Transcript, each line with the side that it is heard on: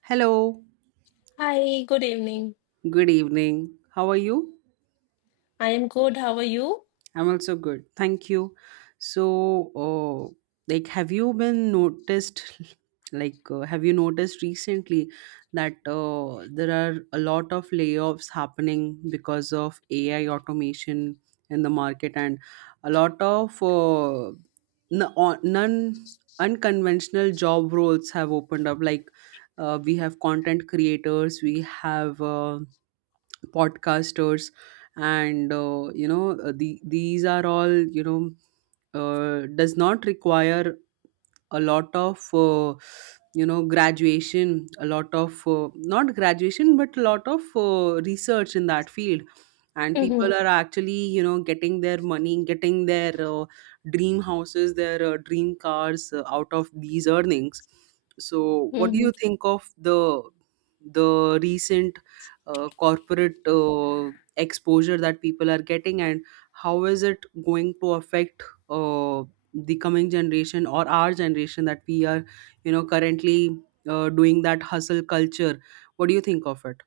right: Hello,
left: Hi, good evening.
right: good evening. How are you?
left: I am good. How are you?
right: I'm also good. Thank you. So, uh, like, have you been noticed? Like, have you noticed recently that there are a lot of layoffs happening because of AI automation in the market, and a lot of non unconventional job roles have opened up. Like, we have content creators, we have podcasters and these are all does not require a lot of graduation, a lot of not graduation but a lot of research in that field. And people
left: Mm-hmm.
right: are actually, you know, getting their money, getting their dream houses, their dream cars out of these earnings. So what do you think of the recent corporate exposure that people are getting, and how is it going to affect, uh, the coming generation or our generation that we are, you know, currently doing that hustle culture? What do you think of it?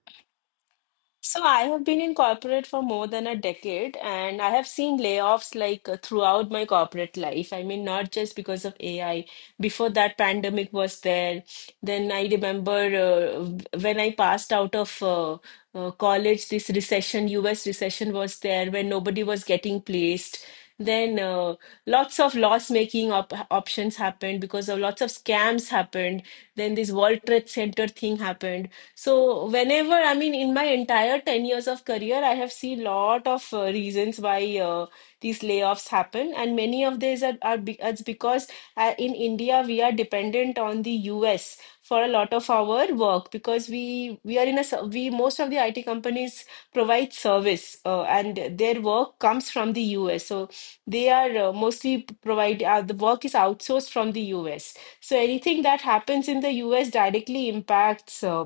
left: So I have been in corporate for more than a decade, and I have seen layoffs like throughout my corporate life. I mean, not just because of AI. Before that, pandemic was there. Then I remember when I passed out of college, this recession, US recession was there when nobody was getting placed. Then lots of loss-making op options happened because of lots of scams happened. Then this World Trade Center thing happened, so whenever, I mean, in my entire 10 years of career, I have seen lot of reasons why these layoffs happen, and many of these it's because in India we are dependent on the US for a lot of our work, because we are in a we most of the IT companies provide service and their work comes from the US. So they are mostly provide the work is outsourced from the US. So anything that happens in the US directly impacts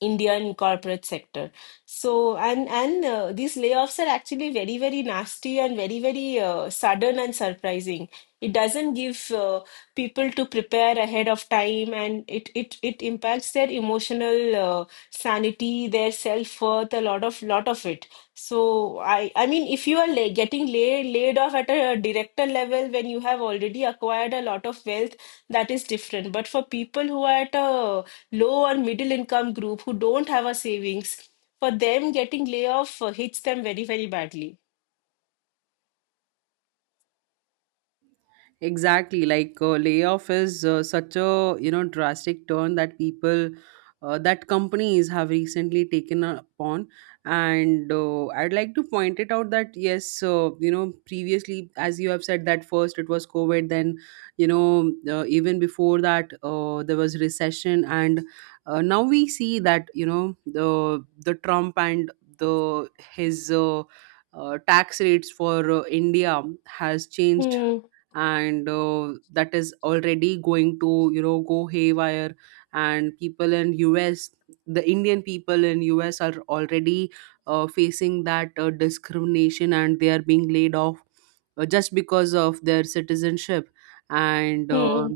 left: Indian corporate sector. So and these layoffs are actually very very nasty and very very sudden and surprising. It doesn't give people to prepare ahead of time, and it impacts their emotional sanity, their self-worth, a lot of it. So I mean, if you are la getting laid off at a director level when you have already acquired a lot of wealth, that is different. But for people who are at a low or middle income group who don't have a savings, for them getting layoff hits them very, very badly.
right: Exactly, like, layoff is such a, you know, drastic turn that people that companies have recently taken upon, and I'd like to point it out that yes, you know, previously, as you have said, that first it was COVID, then even before that there was recession, and now we see that, you know, the Trump and the his tax rates for India has changed.
left: Hmm,
right: And that is already going to, you know, go haywire. And people in us, the Indian people in us are already facing that discrimination, and they are being laid off just because of their citizenship. And
left: hmm,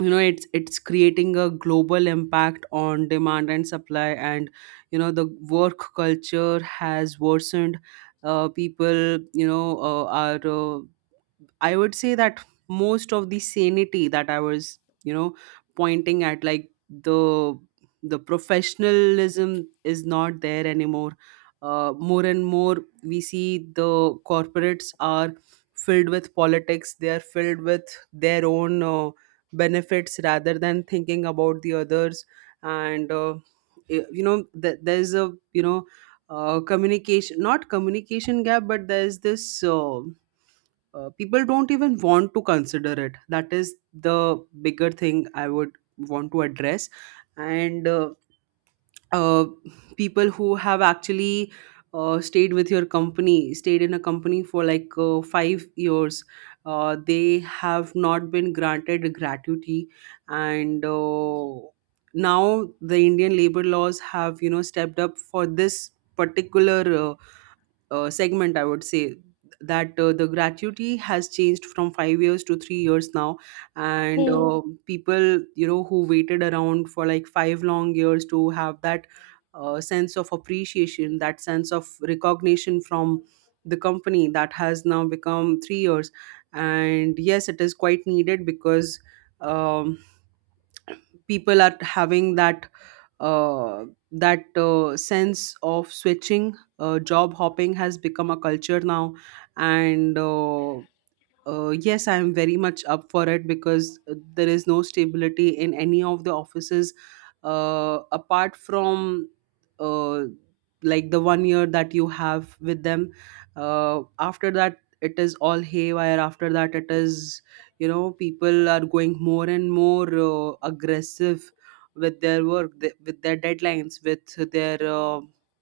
right: you know, it's creating a global impact on demand and supply, and you know the work culture has worsened. People, you know are I would say that most of the sanity that I was, you know, pointing at, like the professionalism, is not there anymore. More and more we see the corporates are filled with politics. They are filled with their own benefits rather than thinking about the others. And you know, there's a, you know, communication, not communication gap, but there's this. People don't even want to consider it. That is the bigger thing I would want to address. And uh, people who have actually stayed with your company, stayed in a company for like 5 years, they have not been granted gratuity. And now the Indian labor laws have, you know, stepped up for this particular uh, segment, I would say, that the gratuity has changed from 5 years to 3 years now. And
left: hmm.
right: people, you know, who waited around for like five long years to have that sense of appreciation, that sense of recognition from the company, that has now become 3 years. And yes, it is quite needed because. Um, People are having that uh, sense of switching. Job hopping has become a culture now. And yes, I am very much up for it because there is no stability in any of the offices apart from uh, like the one year that you have with them. After that, it is all haywire. After that, it is, you know, people are going more and more aggressive with their work, with their deadlines, uh,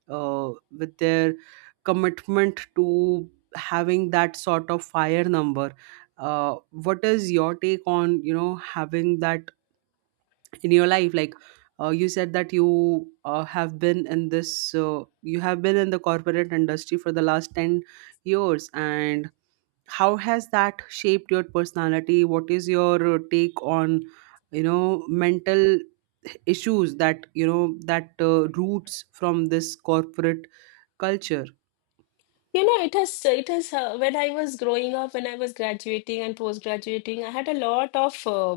right: uh, with their commitment to having that sort of fire number. What is your take on, you know, having that in your life? Like, you said that you have been in the corporate industry for the last 10 years. And how has that shaped your personality? What is your take on, you know, mental issues that, you know, that roots from this corporate culture?
left: You know, when I was growing up, when I was graduating and post-graduating, I had a lot of uh,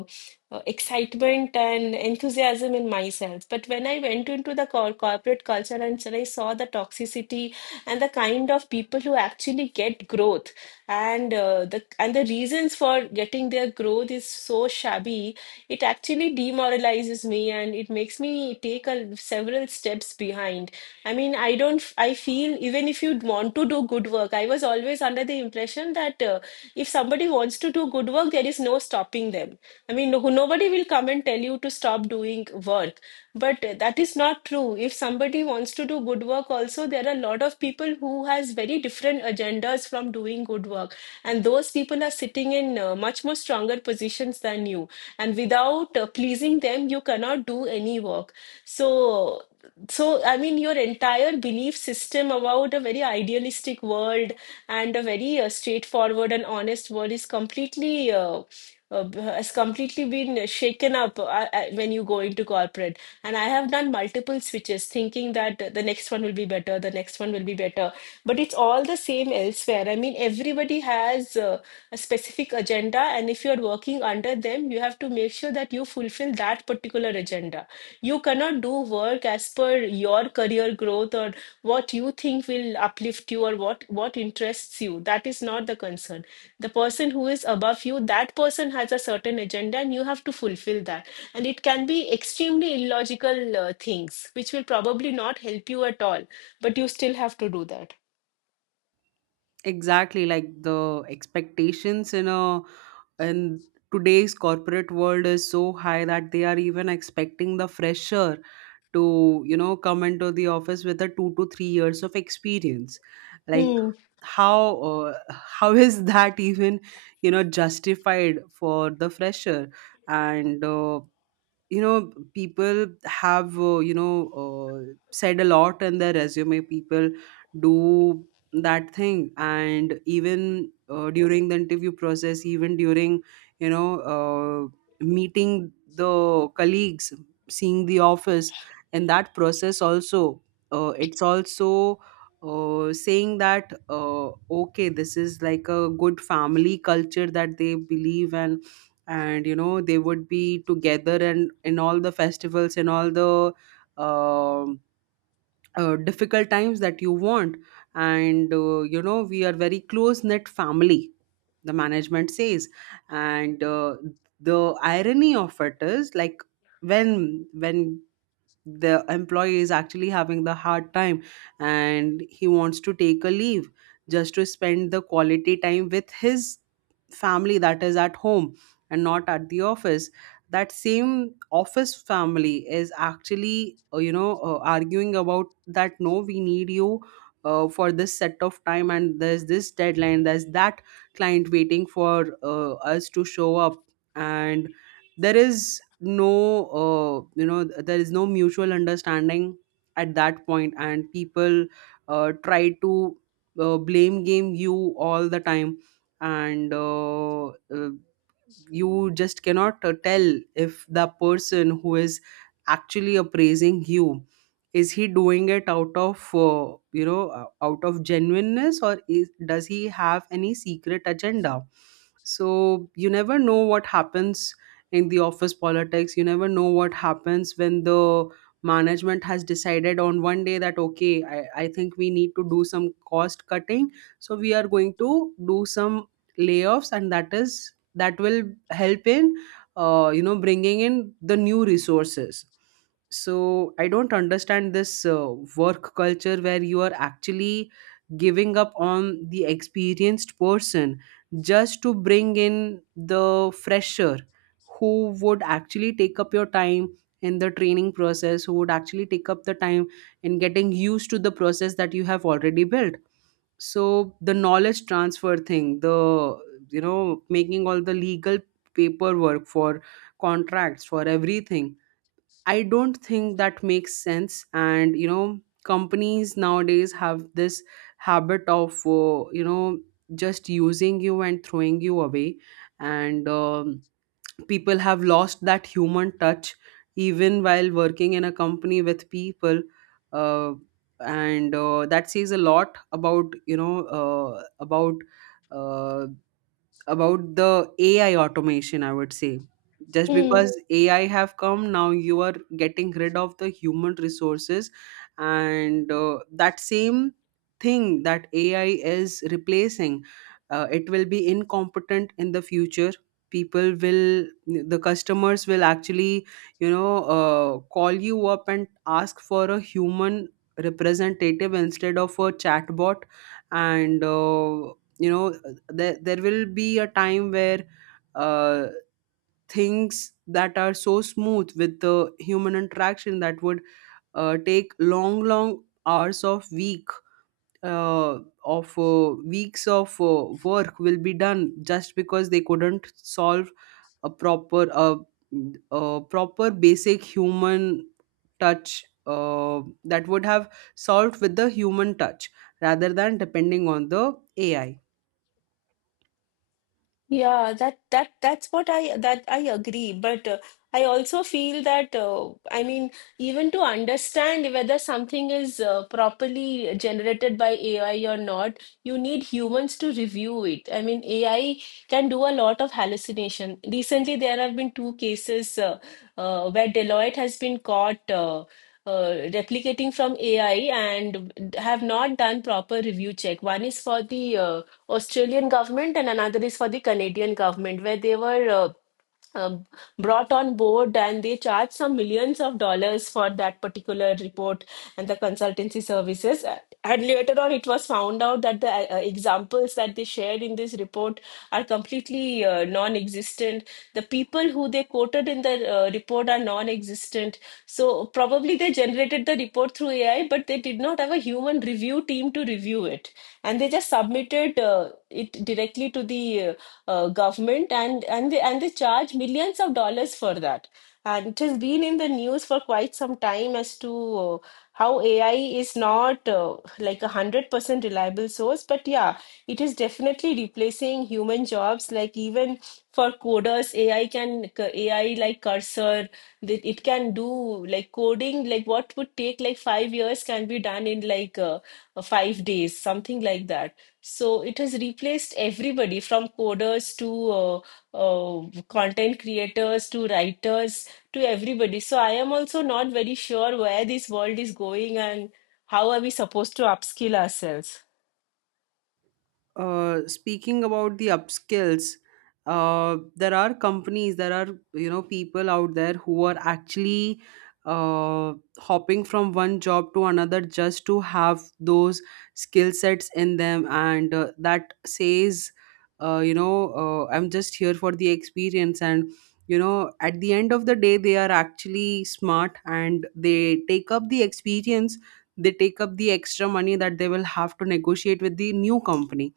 left: uh, excitement and enthusiasm in myself. But when I went into the corporate culture and so I saw the toxicity and the kind of people who actually get growth, and the reasons for getting their growth is so shabby. It actually demoralizes me and it makes me take several steps behind. I mean, I don't, f- I feel even if you want to do good work, I was always under the impression that if somebody wants to do good work, there is no stopping them. I mean, no, nobody will come and tell you to stop doing work. But that is not true. If somebody wants to do good work also, there are a lot of people who has very different agendas from doing good work. And those people are sitting in much more stronger positions than you. And without pleasing them, you cannot do any work. So I mean, your entire belief system about a very idealistic world and a very straightforward and honest world has completely been shaken up when you go into corporate. And I have done multiple switches, thinking that the next one will be better, the next one will be better, but it's all the same elsewhere. I mean, everybody has a specific agenda, and if you're working under them, you have to make sure that you fulfill that particular agenda. You cannot do work as per your career growth or what you think will uplift you or what interests you. That is not the concern. The person who is above you, that person has a certain agenda and you have to fulfill that. And it can be extremely illogical things, which will probably not help you at all, but you still have to do that.
right: Exactly, like the expectations in a, in today's corporate world is so high that they are even expecting the fresher to, you know, come into the office with a 2 to 3 years of experience. Like,
left: Hmm.
right: how how is that even, you know, justified for the fresher? And you know, people have said a lot in their resume. People do that thing. And even during the interview process, even during, you know uh, meeting the colleagues, seeing the office, and that process also, it's also saying that, okay, this is like a good family culture that they believe, and, you know, they would be together, and in all the festivals, in all the um difficult times that you want. And you know, we are very close knit family, the management says. And the irony of it is, like, when the employee is actually having the hard time, and he wants to take a leave just to spend the quality time with his family that is at home and not at the office, that same office family is actually, arguing about that, no, we need you for this set of time, and there's this deadline, there's that client waiting for us to show up. And there is no there is no mutual understanding at that point. And people try to blame game you all the time. And you just cannot tell if the person who is actually appraising you, is he doing it out of, out of genuineness, or is, does he have any secret agenda? So you never know what happens in the office politics. You never know what happens when the management has decided on one day that, okay, I think we need to do some cost cutting, so we are going to do some layoffs, and that is, that will help in you know, bringing in the new resources. So I don't understand this work culture where you are actually giving up on the experienced person just to bring in the fresher, who would actually take up your time in the training process, who would actually take up the time in getting used to the process that you have already built. So the knowledge transfer thing, the, you know, making all the legal paperwork for contracts, for everything, I don't think that makes sense. And you know, companies nowadays have this habit of, you know, just using you and throwing you away. And people have lost that human touch even while working in a company with people. Uh, and That says a lot about, uh, about the AI automation, I would say. Just
left: Hmm.
right: because AI have come, now you are getting rid of the human resources. And that same thing that AI is replacing, it will be incompetent in the future. People will, the customers will actually, you know, call you up and ask for a human representative instead of a chatbot. And you know, there will be a time where uh, things that are so smooth with the human interaction, that would take long long hours of week, uh, of weeks of work will be done, just because they couldn't solve a proper uh, a proper basic human touch that would have solved with the human touch rather than depending on the AI.
left: Yeah, that's what I agree, but I also feel that I mean even to understand whether something is properly generated by AI or not, you need humans to review it. I mean AI can do a lot of hallucination. Recently, there have been two cases where Deloitte has been caught replicating from AI and have not done proper review check. One is for the Australian government and another is for the Canadian government, where they were um, brought on board and they charge some millions of dollars for that particular report and the consultancy services. And later on, it was found out that the examples that they shared in this report are completely non existent. The people who they quoted in the report are non existent. So, probably they generated the report through AI, but they did not have a human review team to review it. And they just submitted it directly to the uh, government, and they charge millions of dollars for that, and it has been in the news for quite some time as to uh, how ai is not like a 100% reliable source, but yeah, it is definitely replacing human jobs, like even for coders ai like cursor, that it can do, like coding, like what would take like 5 years can be done in like 5 days, something like that. So it has replaced everybody from coders to content creators to writers to everybody. So I am also not very sure where this world is going and how are we supposed to upskill ourselves.
right: Speaking about the upskills, there are companies, there are, you know, people out there who are actually hopping from one job to another just to have those skill sets in them. And that says, I'm just here for the experience, and. You know, at the end of the day, they are actually smart, and they take up the experience, they take up the extra money that they will have to negotiate with the new company.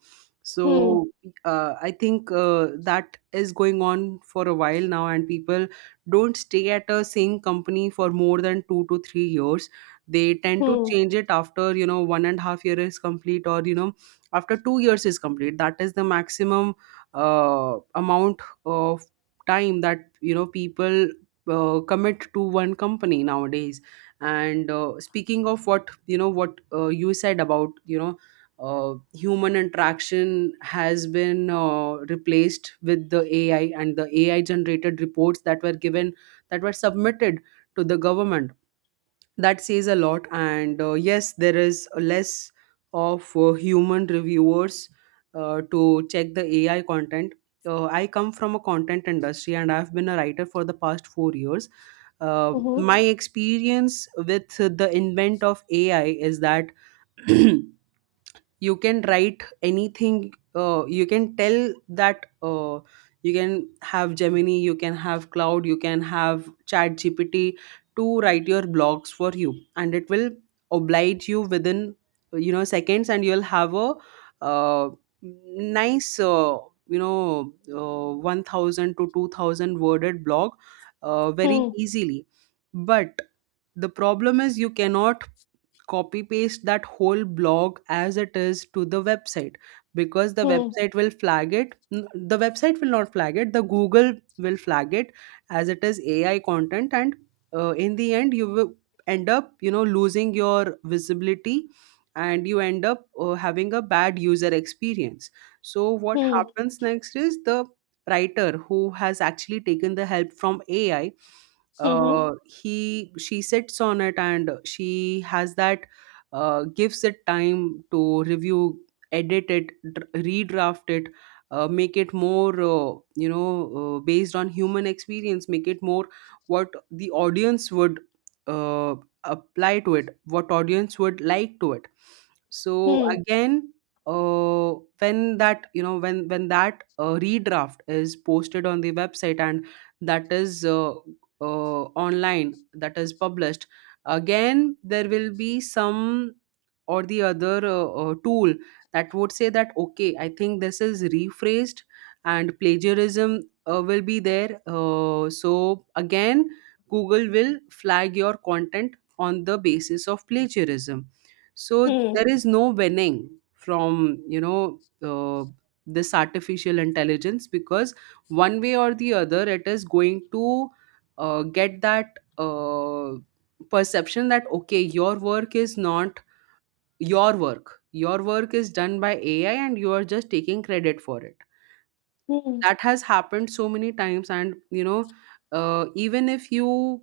left: Hmm,
right: So I think that is going on for a while now, and people don't stay at a same company for more than 2 to 3 years. They tend to
left: hmm,
right: change it after, you know, 1.5 years is complete, or you know, after 2 years is complete. That is the maximum amount of time that, you know, people commit to one company nowadays. And speaking of what, you know, what you said about, human interaction has been replaced with the AI, and the AI generated reports that were given, that were submitted to the government. That says a lot. And yes, there is less of human reviewers to check the AI content. I come from a content industry, and I've been a writer for the past 4 years.
left: mhm,
right: My experience with the invent of AI is that you can write anything, you can tell that, you can have Gemini, you can have Cloud, you can have Chat GPT to write your blogs for you, and it will oblige you within, seconds, and you'll have a uh, nice 1000 to 2000 worded blog very
left: hmm,
right: easily. But the problem is, you cannot copy paste that whole blog as it is to the website, because the
left: hmm,
right: website will flag it, the website will not flag it, the Google will flag it as it is AI content. And in the end, you will end up losing your visibility, and you end up having a bad user experience. So what
left: hmm,
right: happens next is, the writer who has actually taken the help from AI,
left: mhm,
right: he she sits on it, and she has that, gives it time to review, edit it, redraft it, make it more, based on human experience, make it more what the audience would uh, apply to it, what audience would like to it. So
left: hmm, hmm,
right: again, uh, when that you know when that redraft is posted on the website and that is online, that is published, again there will be some or the other tool that would say that, okay I think this is rephrased, and plagiarism will be there. So again, Google will flag your content on the basis of plagiarism. So there is no winning from, uh, this artificial intelligence, because one way or the other, it is going to get that perception that, okay your work is not your work, your work is done by AI, and you are just taking credit for it.
left: hmm,
right: That has happened so many times. And even if you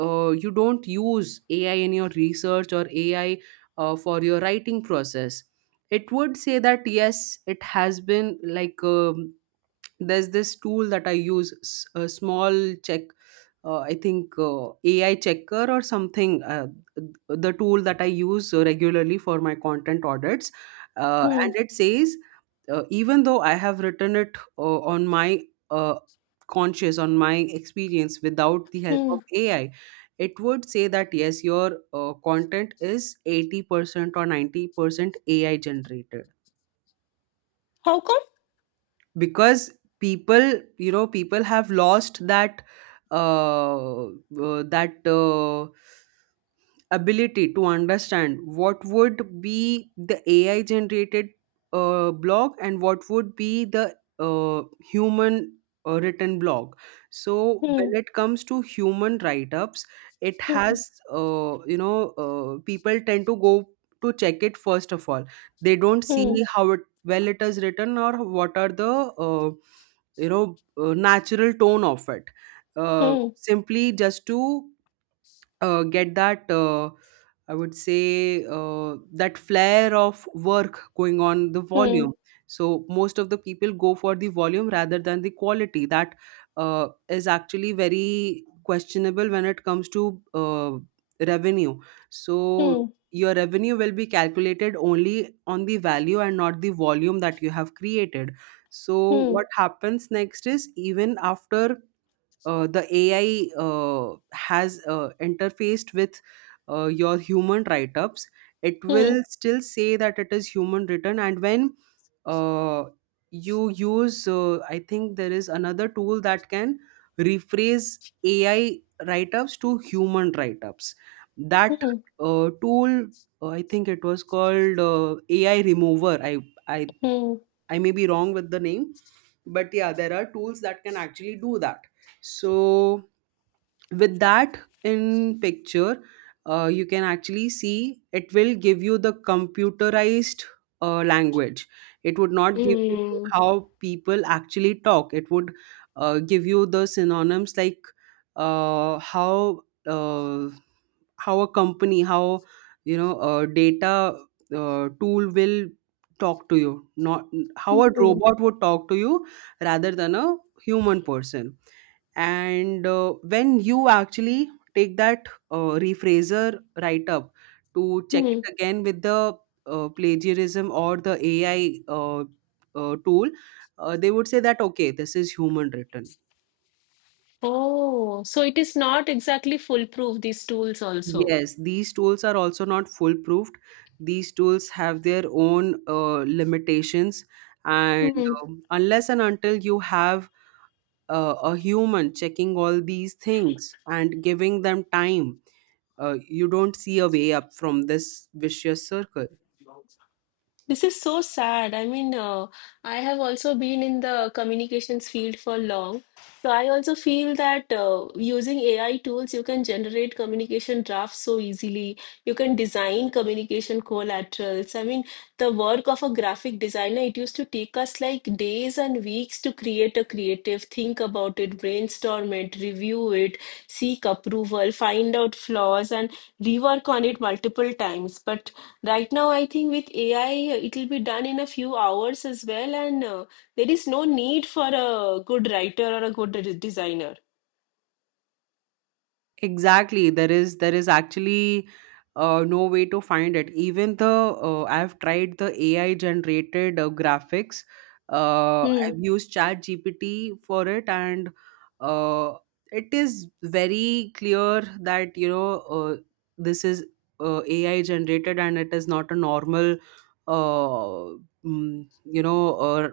right: uh, you don't use AI in your research, or AI for your writing process, it would say that yes, it has been like, there's this tool that I use, a small check, I think AI checker or something, the tool that I use regularly for my content audits,
left: hmm,
right: and it says even though I have written it on my uh, conscious, on my experience without the help
left: hmm.
right: of AI, it would say that yes, your content is 80% or 90% AI generated.
left: How come?
right: Because people, people have lost that, uh, uh, that uh, ability to understand what would be the AI generated blog, and what would be the human written blog. So
left: Hmm,
right: when it comes to human write ups, it
left: hmm,
right: has, people tend to go to check it. First of all, they don't see
left: hmm,
right: how it well it is written, or what are the uh, natural tone of it,
left: hmm,
right: simply just to get that, I would say, that flair of work going on the
left: hmm,
right: volume. So most of the people go for the volume rather than the quality, that is actually very questionable when it comes to revenue. So
left: hmm,
right: your revenue will be calculated only on the value, and not the volume that you have created. So
left: hmm, hmm,
right: what happens next is, even after the AI has interfaced with your human write ups, it
left: hmm,
right: will still say that it is human written. And when uh, you use, I think there is another tool that can rephrase AI write ups to human write ups. That tool, I think it was called AI Remover. I,
left: hmm,
right: I may be wrong with the name, but yeah, there are tools that can actually do that. So with that in picture, you can actually see, it will give you the computerized language. It would not give you
left: hmm,
right: how people actually talk. It would give you the synonyms, like uh, how uh, how a company how you know a data tool will talk to you, not how a
left: hmm.
right: robot would talk to you, rather than a human person. And when you actually take that rephraser write up to check
left: Hmm.
right: it again with the plagiarism or the AI tool, they would say that, okay this is human written.
left: Oh, so it is not exactly foolproof, these tools also.
right: Yes, these tools are also not foolproof. These tools have their own limitations. And
left: Hmm.
right: unless and until you have a human checking all these things and giving them time, you don't see a way up from this vicious circle.
left: This is so sad. I mean, I have also been in the communications field for long. So I also feel that using AI tools, you can generate communication drafts so easily. You can design communication collaterals. I mean, the work of a graphic designer, it used to take us like days and weeks to create a creative, think about it, brainstorm it, review it, seek approval, find out flaws, and rework on it multiple times. But right now, I think with AI, it'll be done in a few hours as well, and there is no need for a good writer or a good designer.
right: Exactly. There is actually no way to find it. Even the, I've tried the AI generated graphics.
left: Hmm.
right: I've used Chat GPT for it, and uh, it is very clear that, this is AI generated, and it is not a normal uh, mm, you know uh,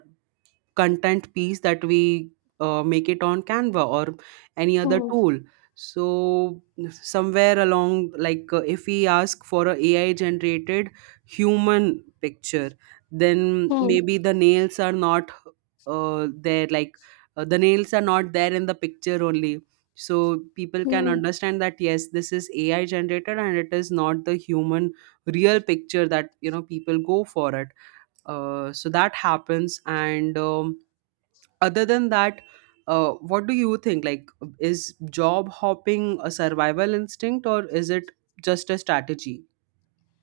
right: content piece that we make it on Canva or any other
left: Hmm.
right: tool. So somewhere along, like if we ask for a AI generated human picture, then
left: Hmm.
right: maybe the nails are not there. Like the nails are not there in the picture only. So people can
left: Hmm.
right: understand that yes, this is AI generated and it is not the human real picture, that, people go for it. So that happens. And other than that, what do you think, like is job hopping a survival instinct, or is it just a strategy?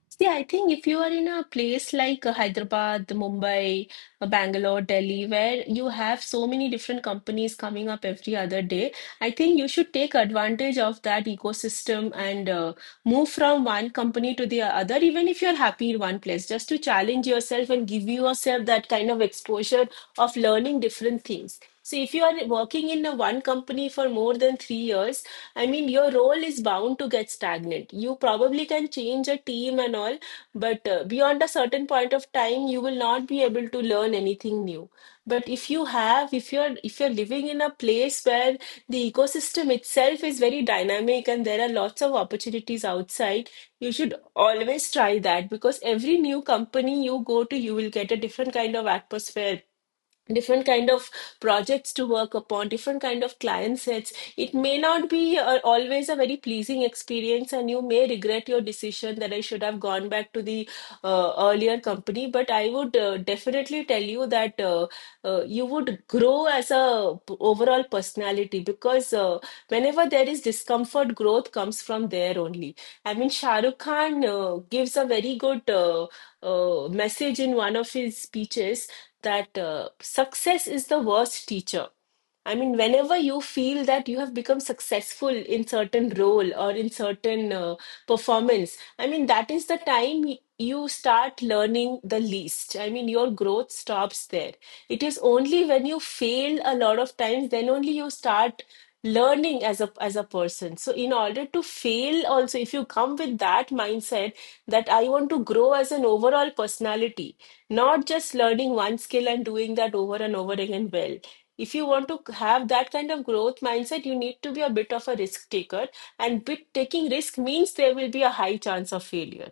left: See, I think if you are in a place like Hyderabad, Mumbai, Bangalore, Delhi, where you have so many different companies coming up every other day, I think you should take advantage of that ecosystem and move from one company to the other, even if you're happy in one place, just to challenge yourself and give yourself that kind of exposure of learning different things. So if you are working in a one company for more than 3 years, I mean, your role is bound to get stagnant. You probably can change a team and all, but beyond a certain point of time, you will not be able to learn anything new. But if you have, if you're living in a place where the ecosystem itself is very dynamic and there are lots of opportunities outside, you should always try that, because every new company you go to, you will get a different kind of atmosphere, different kind of projects to work upon, different kind of client sets. It may not be always a very pleasing experience and you may regret your decision that I should have gone back to the earlier company, but I would definitely tell you that you would grow as a overall personality, because whenever there is discomfort, growth comes from there only. I mean, Shahrukh Khan gives a very good message in one of his speeches that success is the worst teacher. I mean, whenever you feel that you have become successful in certain role or in certain performance, I mean, that is the time you start learning the least. I mean, your growth stops there. It is only when you fail a lot of times, then only you start learning as a person. So in order to fail also, if you come with that mindset that I want to grow as an overall personality, not just learning one skill and doing that over and over again. Well, if you want to have that kind of growth mindset, you need to be a bit of a risk taker. And bit taking risk means there will be a high chance of failure.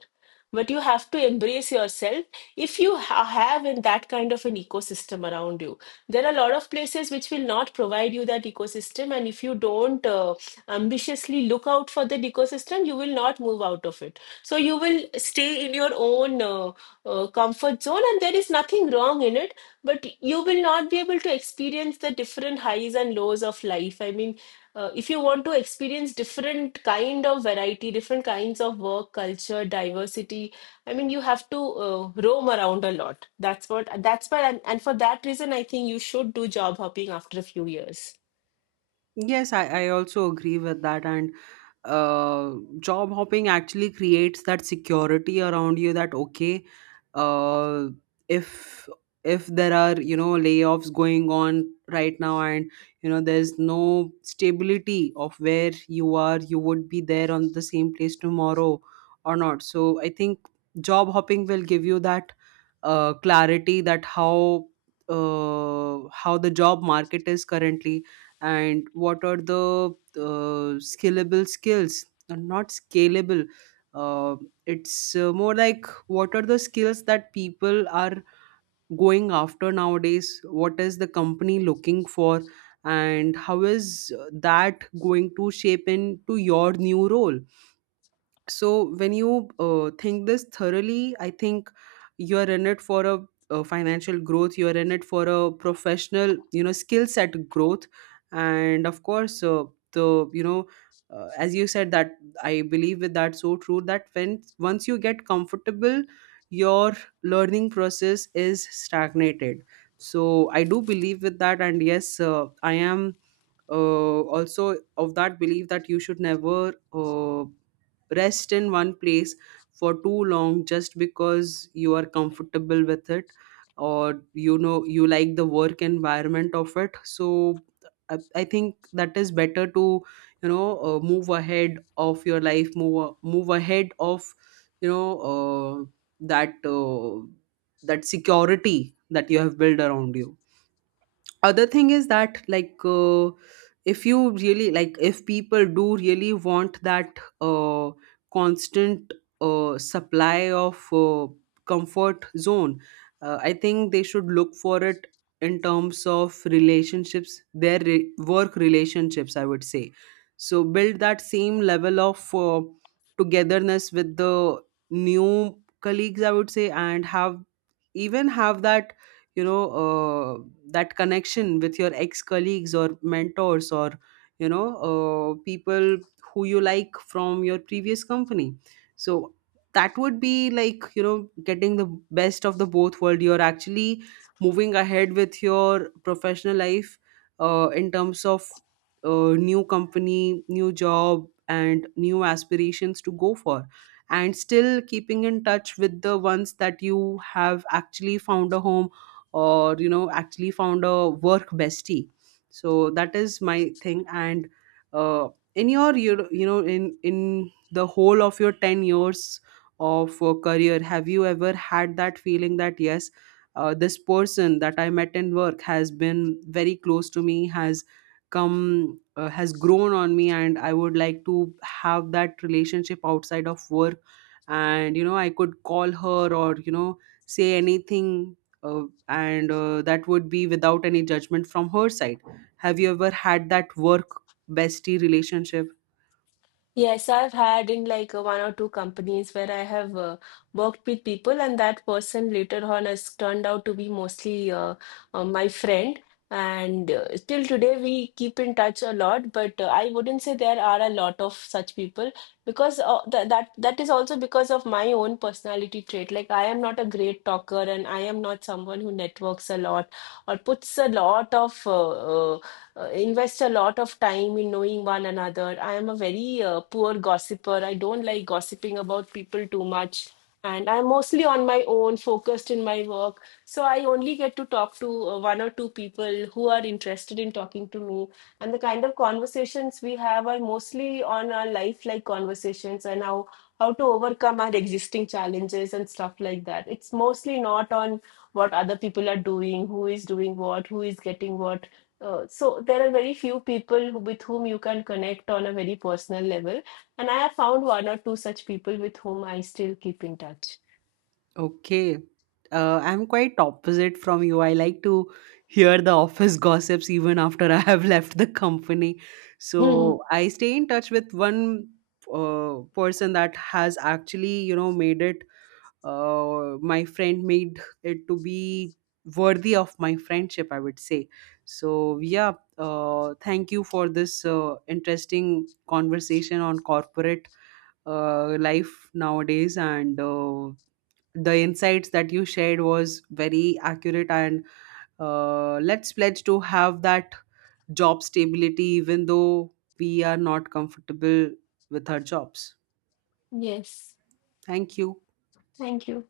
left: But you have to embrace yourself if you have in that kind of an ecosystem around you. There are a lot of places which will not provide you that ecosystem, and if you don't ambitiously look out for that ecosystem, you will not move out of it. So you will stay in your own comfort zone, and there is nothing wrong in it. But you will not be able to experience the different highs and lows of life. I mean, if you want to experience different kind of variety, different kinds of work culture, diversity, I mean you have to uh, roam around a lot. That's why, and for that reason I think you should do job hopping after a few years.
right: Yes, I also agree with that. And uh, job hopping actually creates that security around you that, okay, uh, if there are layoffs going on right now, and there's no stability of where you are, you would be there on the same place tomorrow or not. So I think job hopping will give you that clarity that, how the job market is currently, and what are the scalable skills. Not scalable, uh, it's more like, what are the skills that people are going after nowadays, what is the company looking for, and how is that going to shape into your new role. So when you think this thoroughly, I think you're in it for a financial growth, you're in it for a professional, skill set growth. And of course, the you know as you said that, I believe with that, so true, that when once you get comfortable, your learning process is stagnated. So I do believe with that. And yes, I am also of that belief that you should never rest in one place for too long, just because you are comfortable with it, or you know you like the work environment of it. So I think that is better to, move ahead of your life, move move ahead of you know uh, that uh, that security that you have built around you. Other thing is that, like if you really like, if people do really want that constant supply of comfort zone, I think they should look for it in terms of relationships, their work relationships, I would say. So build that same level of togetherness with the new colleagues, I would say, and have even have you know uh, that connection with your ex colleagues or mentors, or people who you like from your previous company. So that would be like, getting the best of the both world. You're actually moving ahead with your professional life, in terms of new company, new job, and new aspirations to go for, and still keeping in touch with the ones that you have actually found a home, or you know, actually found a work bestie. So that is my thing. And uh, in your you you know in the whole of your 10 years of career, have you ever had that feeling that yes, this person that I met in work has been very close to me, has come, has grown on me, and I would like to have that relationship outside of work, and you know I could call her, or say anything, uh, and that would be without any judgment from her side. Have you ever had that work bestie relationship?
left: Yes, I've had in like one or two companies where I have worked with people, and that person later on has turned out to be mostly my friend. And till today, we keep in touch a lot. But I wouldn't say there are a lot of such people because th that that is also because of my own personality trait. Like I am not a great talker, and I am not someone who networks a lot or puts a lot of uh, invest a lot of time in knowing one another. I am a very poor gossiper. I don't like gossiping about people too much. And I'm mostly on my own, focused in my work. So I only get to talk to one or two people who are interested in talking to me. And the kind of conversations we have are mostly on our life-like conversations and how to overcome our existing challenges and stuff like that. It's mostly not on what other people are doing, who is doing what, who is getting what. So there are very few people with whom you can connect on a very personal level, and I have found one or two such people with whom I still keep in touch.
right: Okay. I'm quite opposite from you. I like to hear the office gossips even after I have left the company. So I stay in touch with one person that has actually, made it, my friend, made it to be worthy of my friendship, I would say. So yeah, thank you for this interesting conversation on corporate life nowadays. And the insights that you shared was very accurate. And let's pledge to have that job stability, even though we are not comfortable with our jobs.
left: Yes,
right: Thank you.
left: thank you.